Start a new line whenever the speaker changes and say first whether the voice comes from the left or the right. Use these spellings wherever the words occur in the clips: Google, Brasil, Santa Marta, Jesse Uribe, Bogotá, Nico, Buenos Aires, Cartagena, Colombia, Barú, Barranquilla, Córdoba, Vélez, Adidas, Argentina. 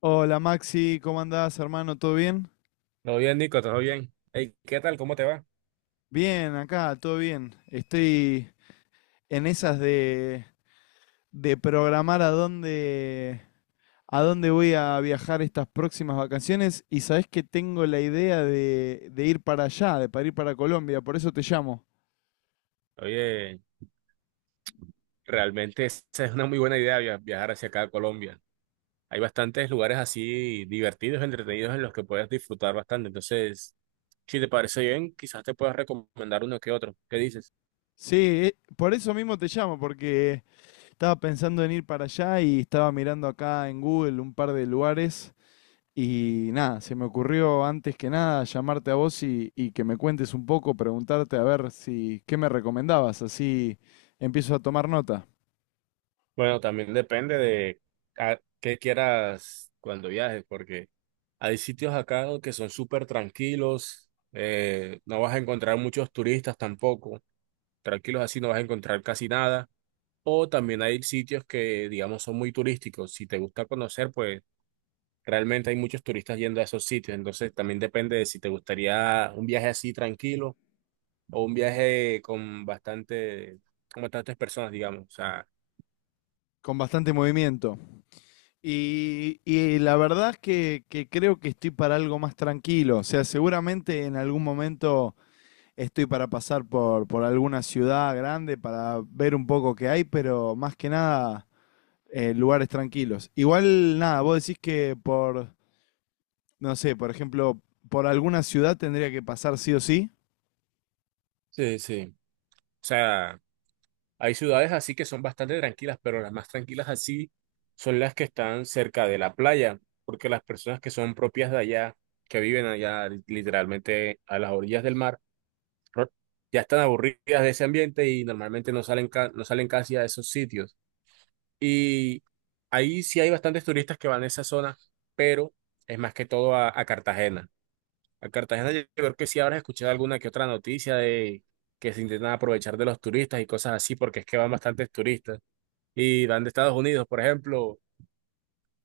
left: Hola Maxi, ¿cómo andás, hermano? ¿Todo bien?
right: Todo bien, Nico, todo bien. Ey, ¿qué tal? ¿Cómo te va?
left: Bien, acá, todo bien. Estoy en esas de programar a dónde voy a viajar estas próximas vacaciones, y sabés que tengo la idea de ir para allá, de para ir para Colombia, por eso te llamo.
right: Oye, realmente esa es una muy buena idea viajar hacia acá a Colombia. Hay bastantes lugares así divertidos, entretenidos en los que puedes disfrutar bastante. Entonces, si te parece bien, quizás te puedas recomendar uno que otro. ¿Qué dices?
left: Sí, por eso mismo te llamo, porque estaba pensando en ir para allá y estaba mirando acá en Google un par de lugares. Y nada, se me ocurrió antes que nada llamarte a vos y que me cuentes un poco, preguntarte a ver si qué me recomendabas, así empiezo a tomar nota,
right: Bueno, también depende de a qué quieras cuando viajes, porque hay sitios acá que son súper tranquilos, no vas a encontrar muchos turistas tampoco. Tranquilos así no vas a encontrar casi nada. O también hay sitios que, digamos, son muy turísticos. Si te gusta conocer, pues realmente hay muchos turistas yendo a esos sitios. Entonces también depende de si te gustaría un viaje así tranquilo o un viaje con bastante, con bastantes personas, digamos. O sea,
left: con bastante movimiento. Y la verdad es que creo que estoy para algo más tranquilo, o sea, seguramente en algún momento estoy para pasar por alguna ciudad grande para ver un poco qué hay, pero más que nada lugares tranquilos. Igual nada, vos decís que por no sé, por ejemplo, por alguna ciudad tendría que pasar sí o sí.
right: sí, sí. O sea, hay ciudades así que son bastante tranquilas, pero las más tranquilas así son las que están cerca de la playa, porque las personas que son propias de allá, que viven allá literalmente a las orillas del mar, ¿no? Ya están aburridas de ese ambiente y normalmente no salen, no salen casi a esos sitios. Y ahí sí hay bastantes turistas que van a esa zona, pero es más que todo a Cartagena. A Cartagena yo creo que sí habrás escuchado alguna que otra noticia de que se intentan aprovechar de los turistas y cosas así, porque es que van bastantes turistas y van de Estados Unidos, por ejemplo.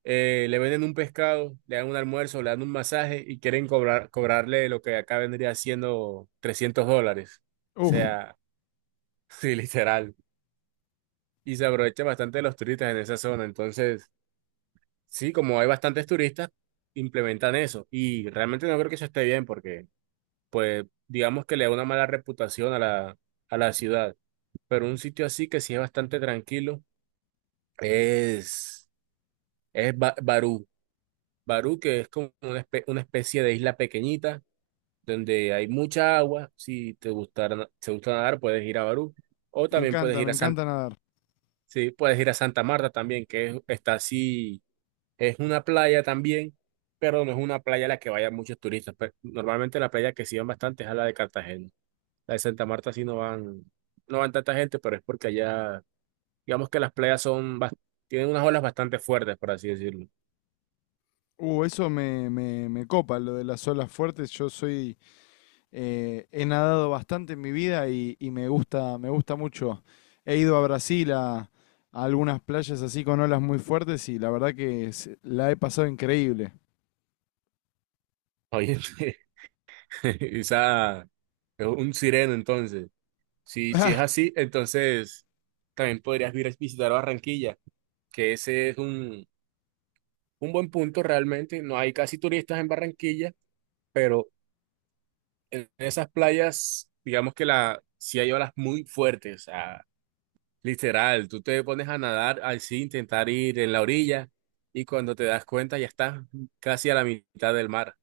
right: Le venden un pescado, le dan un almuerzo, le dan un masaje y quieren cobrarle lo que acá vendría siendo $300. O
left: Uf,
right: sea, sí, literal. Y se aprovecha bastante de los turistas en esa zona. Entonces, sí, como hay bastantes turistas, implementan eso. Y realmente no creo que eso esté bien porque, pues, digamos que le da una mala reputación a a la ciudad. Pero un sitio así que sí es bastante tranquilo es, Barú. Barú, que es como una especie de isla pequeñita donde hay mucha agua. Si te gustara, si te gusta nadar, puedes ir a Barú. O también puedes
left: me encanta nadar.
right: sí, puedes ir a Santa Marta también, está así. Es una playa también, pero no es una playa a la que vayan muchos turistas. Normalmente la playa que sí van bastante es a la de Cartagena. La de Santa Marta sí no van, no van tanta gente, pero es porque allá, digamos que las playas tienen unas olas bastante fuertes, por así decirlo.
left: Eso me copa, lo de las olas fuertes. Yo soy, he nadado bastante en mi vida y me gusta mucho. He ido a Brasil a algunas playas así con olas muy fuertes y la verdad que se- la he pasado increíble.
right: Oye, quizá es un sireno entonces. Si, si es
left: Ah,
right: así, entonces también podrías vir a visitar Barranquilla, que ese es un buen punto realmente. No hay casi turistas en Barranquilla, pero en esas playas, digamos que si hay olas muy fuertes, o sea, literal, tú te pones a nadar así, intentar ir en la orilla y cuando te das cuenta ya estás casi a la mitad del mar.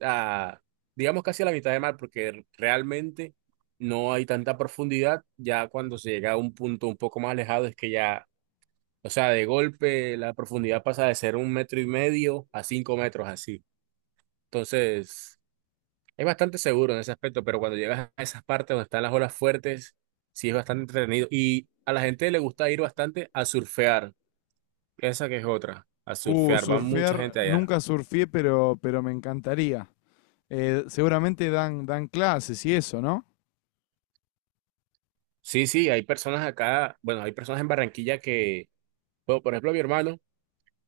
right: Ah, digamos casi a la mitad del mar porque realmente no hay tanta profundidad, ya cuando se llega a un punto un poco más alejado es que ya, o sea, de golpe la profundidad pasa de ser un metro y medio a 5 metros así. Entonces... Es bastante seguro en ese aspecto, pero cuando llegas a esas partes donde están las olas fuertes, sí es bastante entretenido. Y a la gente le gusta ir bastante a surfear. Esa que es otra, a surfear. Va mucha
left: Surfear,
right: gente allá.
left: nunca surfé, pero me encantaría. Seguramente dan clases y eso, ¿no?
right: Sí, sí, hay personas acá, bueno, hay personas en Barranquilla que, bueno, por ejemplo,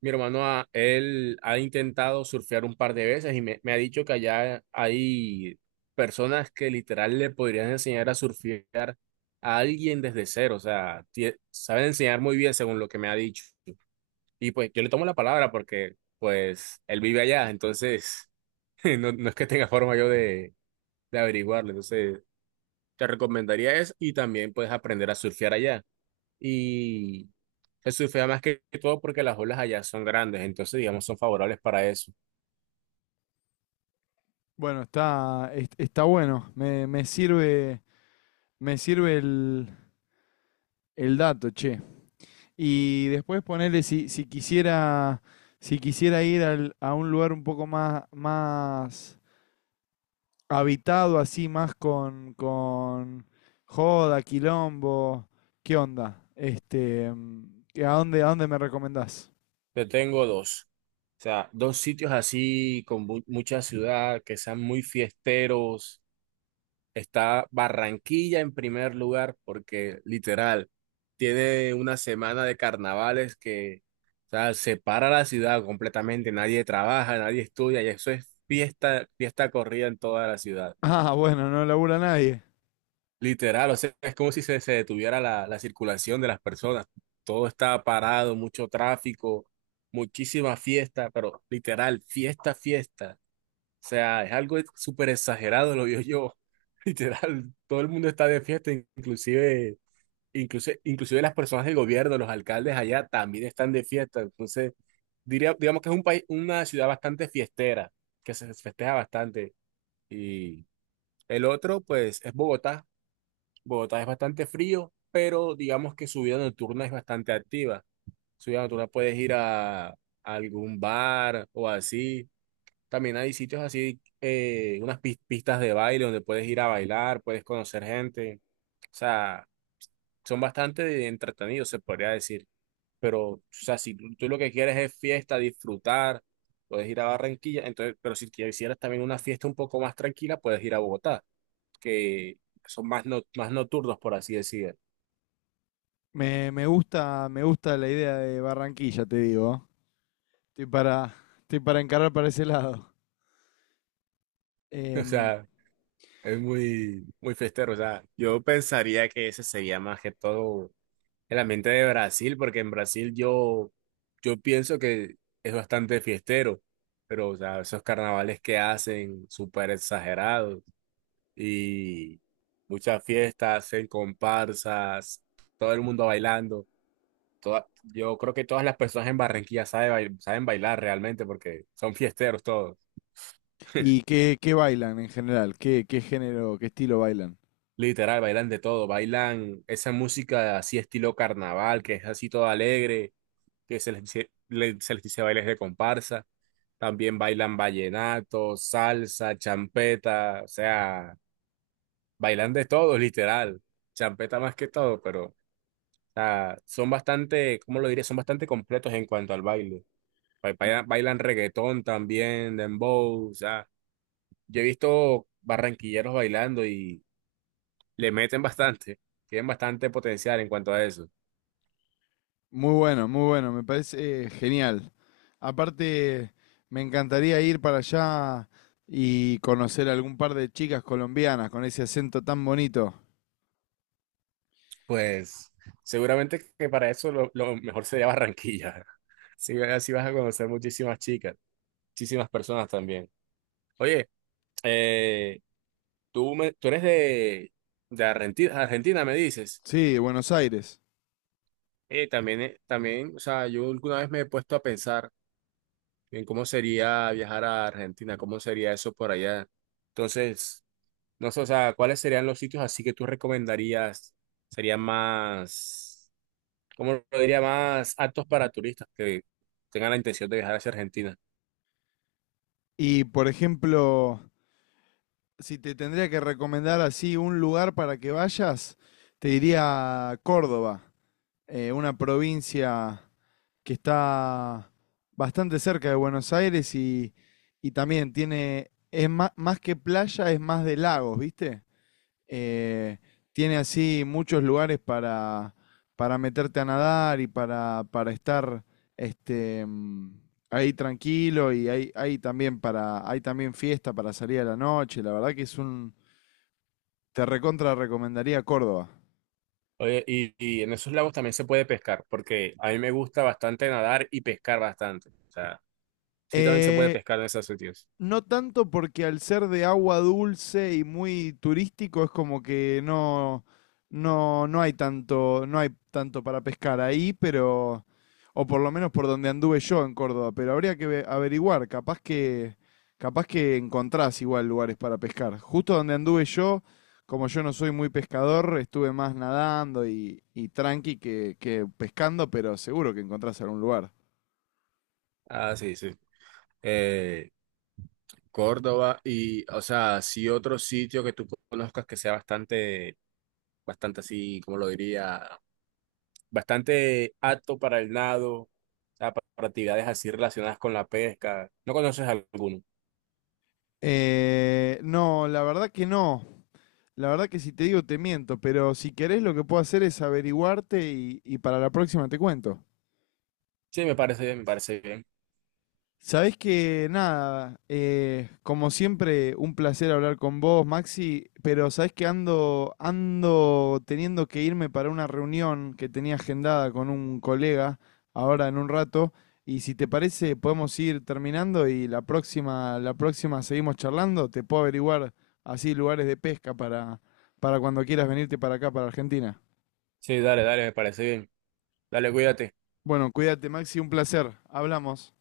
right: mi hermano, él ha intentado surfear un par de veces y me ha dicho que allá hay personas que literal le podrían enseñar a surfear a alguien desde cero. O sea, saben enseñar muy bien según lo que me ha dicho. Y pues yo le tomo la palabra porque pues él vive allá, entonces no, no es que tenga forma yo de averiguarlo. Entonces te recomendaría eso y también puedes aprender a surfear allá. Y se surfea más que todo porque las olas allá son grandes, entonces digamos son favorables para eso.
left: Bueno, está, es- está bueno. Me sirve el dato, che. Y después ponerle si quisiera, si quisiera ir al- a un lugar un poco más, más habitado, así, más con joda, quilombo, ¿qué onda? Este, ¿qué- a dónde me recomendás?
right: Yo tengo o sea, dos sitios así con mucha ciudad que sean muy fiesteros. Está Barranquilla en primer lugar porque literal tiene una semana de carnavales que, o sea, separa la ciudad completamente, nadie trabaja, nadie estudia y eso es fiesta, fiesta corrida en toda la ciudad.
left: Ah, bueno, no labura nadie.
right: Literal, o sea, es como si se detuviera la circulación de las personas. Todo está parado, mucho tráfico, muchísima fiesta, pero literal, fiesta, fiesta. O sea, es algo súper exagerado, lo vio yo. Literal, todo el mundo está de fiesta, inclusive las personas del gobierno, los alcaldes allá también están de fiesta. Entonces, diría, digamos que es un país, una ciudad bastante fiestera, que se festeja bastante. Y el otro, pues, es Bogotá. Bogotá es bastante frío, pero digamos que su vida nocturna es bastante activa. Su vida nocturna puedes ir a algún bar o así también hay sitios así, unas pistas de baile donde puedes ir a bailar, puedes conocer gente. O sea, son bastante entretenidos, se podría decir. Pero, o sea, si tú lo que quieres es fiesta, disfrutar, puedes ir a Barranquilla. Entonces, pero si quisieras también una fiesta un poco más tranquila, puedes ir a Bogotá, que son más, más nocturnos, por así decir.
left: Me gusta la idea de Barranquilla, te digo. Estoy para, estoy para encarar para ese lado.
right: O
left: Em,
right: sea, es muy, muy festero. O sea, yo pensaría que ese sería más que todo. El ambiente de Brasil, porque en Brasil yo, yo pienso que es bastante fiestero, pero o sea, esos carnavales que hacen súper exagerados y muchas fiestas, hacen comparsas, todo el mundo bailando. Yo creo que todas las personas en Barranquilla saben, saben bailar realmente porque son fiesteros todos,
left: ¿Y qué, qué bailan en general? ¿Qué, qué género, qué estilo bailan?
right: literal, bailan de todo, bailan esa música así estilo carnaval, que es así todo alegre que se les dice bailes de comparsa. También bailan vallenato, salsa, champeta, o sea, bailan de todo, literal. Champeta más que todo, pero o sea, son bastante, ¿cómo lo diría? Son bastante completos en cuanto al baile. Bailan, reggaetón también, dembow, o sea, yo he visto barranquilleros bailando y le meten bastante, tienen bastante potencial en cuanto a eso.
left: Muy bueno, muy bueno, me parece genial. Aparte, me encantaría ir para allá y conocer algún par de chicas colombianas con ese acento tan bonito.
right: Pues seguramente que para eso lo mejor sería Barranquilla. Sí, así vas a conocer muchísimas chicas, muchísimas personas también. Oye, eh, tú eres de Argentina, Argentina, me dices.
left: Sí, de Buenos Aires.
right: También, o sea, yo alguna vez me he puesto a pensar en cómo sería viajar a Argentina, cómo sería eso por allá. Entonces, no sé, o sea, ¿cuáles serían los sitios así que tú recomendarías? ¿Serían más...? Como lo diría, más aptos para turistas que tengan la intención de viajar hacia Argentina.
left: Y por ejemplo, si te tendría que recomendar así un lugar para que vayas, te diría Córdoba, una provincia que está bastante cerca de Buenos Aires y también tiene, es más, más que playa, es más de lagos, ¿viste? Eh, tiene así muchos lugares para meterte a nadar y para estar este, ahí tranquilo y hay también para, hay también fiesta para salir a la noche. La verdad que es un, te recontra recomendaría Córdoba.
right: Oye, y en esos lagos también se puede pescar, porque a mí me gusta bastante nadar y pescar bastante. O sea, sí también se puede
left: Eh,
right: pescar en esos sitios.
left: No tanto porque al ser de agua dulce y muy turístico es como que no, no, no hay tanto, no hay tanto para pescar ahí, pero, o por lo menos por donde anduve yo en Córdoba, pero habría que ve- averiguar, capaz que encontrás igual lugares para pescar. Justo donde anduve yo, como yo no soy muy pescador, estuve más nadando y tranqui que pescando, pero seguro que encontrás algún lugar.
right: Ah, sí, sí. Eh, Córdoba y, o sea, sí otro sitio que tú conozcas que sea bastante, bastante así, como lo diría, bastante apto para el nado, o sea, para actividades así relacionadas con la pesca. ¿No conoces alguno?
left: No, la verdad que no. La verdad que si te digo te miento, pero si querés lo que puedo hacer es averiguarte y para la próxima te cuento.
right: Sí, me parece bien, me parece bien.
left: Sabés que nada, como siempre, un placer hablar con vos, Maxi, pero sabés que ando, ando teniendo que irme para una reunión que tenía agendada con un colega ahora en un rato, y si te parece podemos ir terminando y la próxima seguimos charlando, te puedo averiguar así lugares de pesca para cuando quieras venirte para acá, para Argentina.
right: Sí, dale, dale, me parece bien. Dale, cuídate.
left: Bueno, cuídate, Maxi, un placer. Hablamos.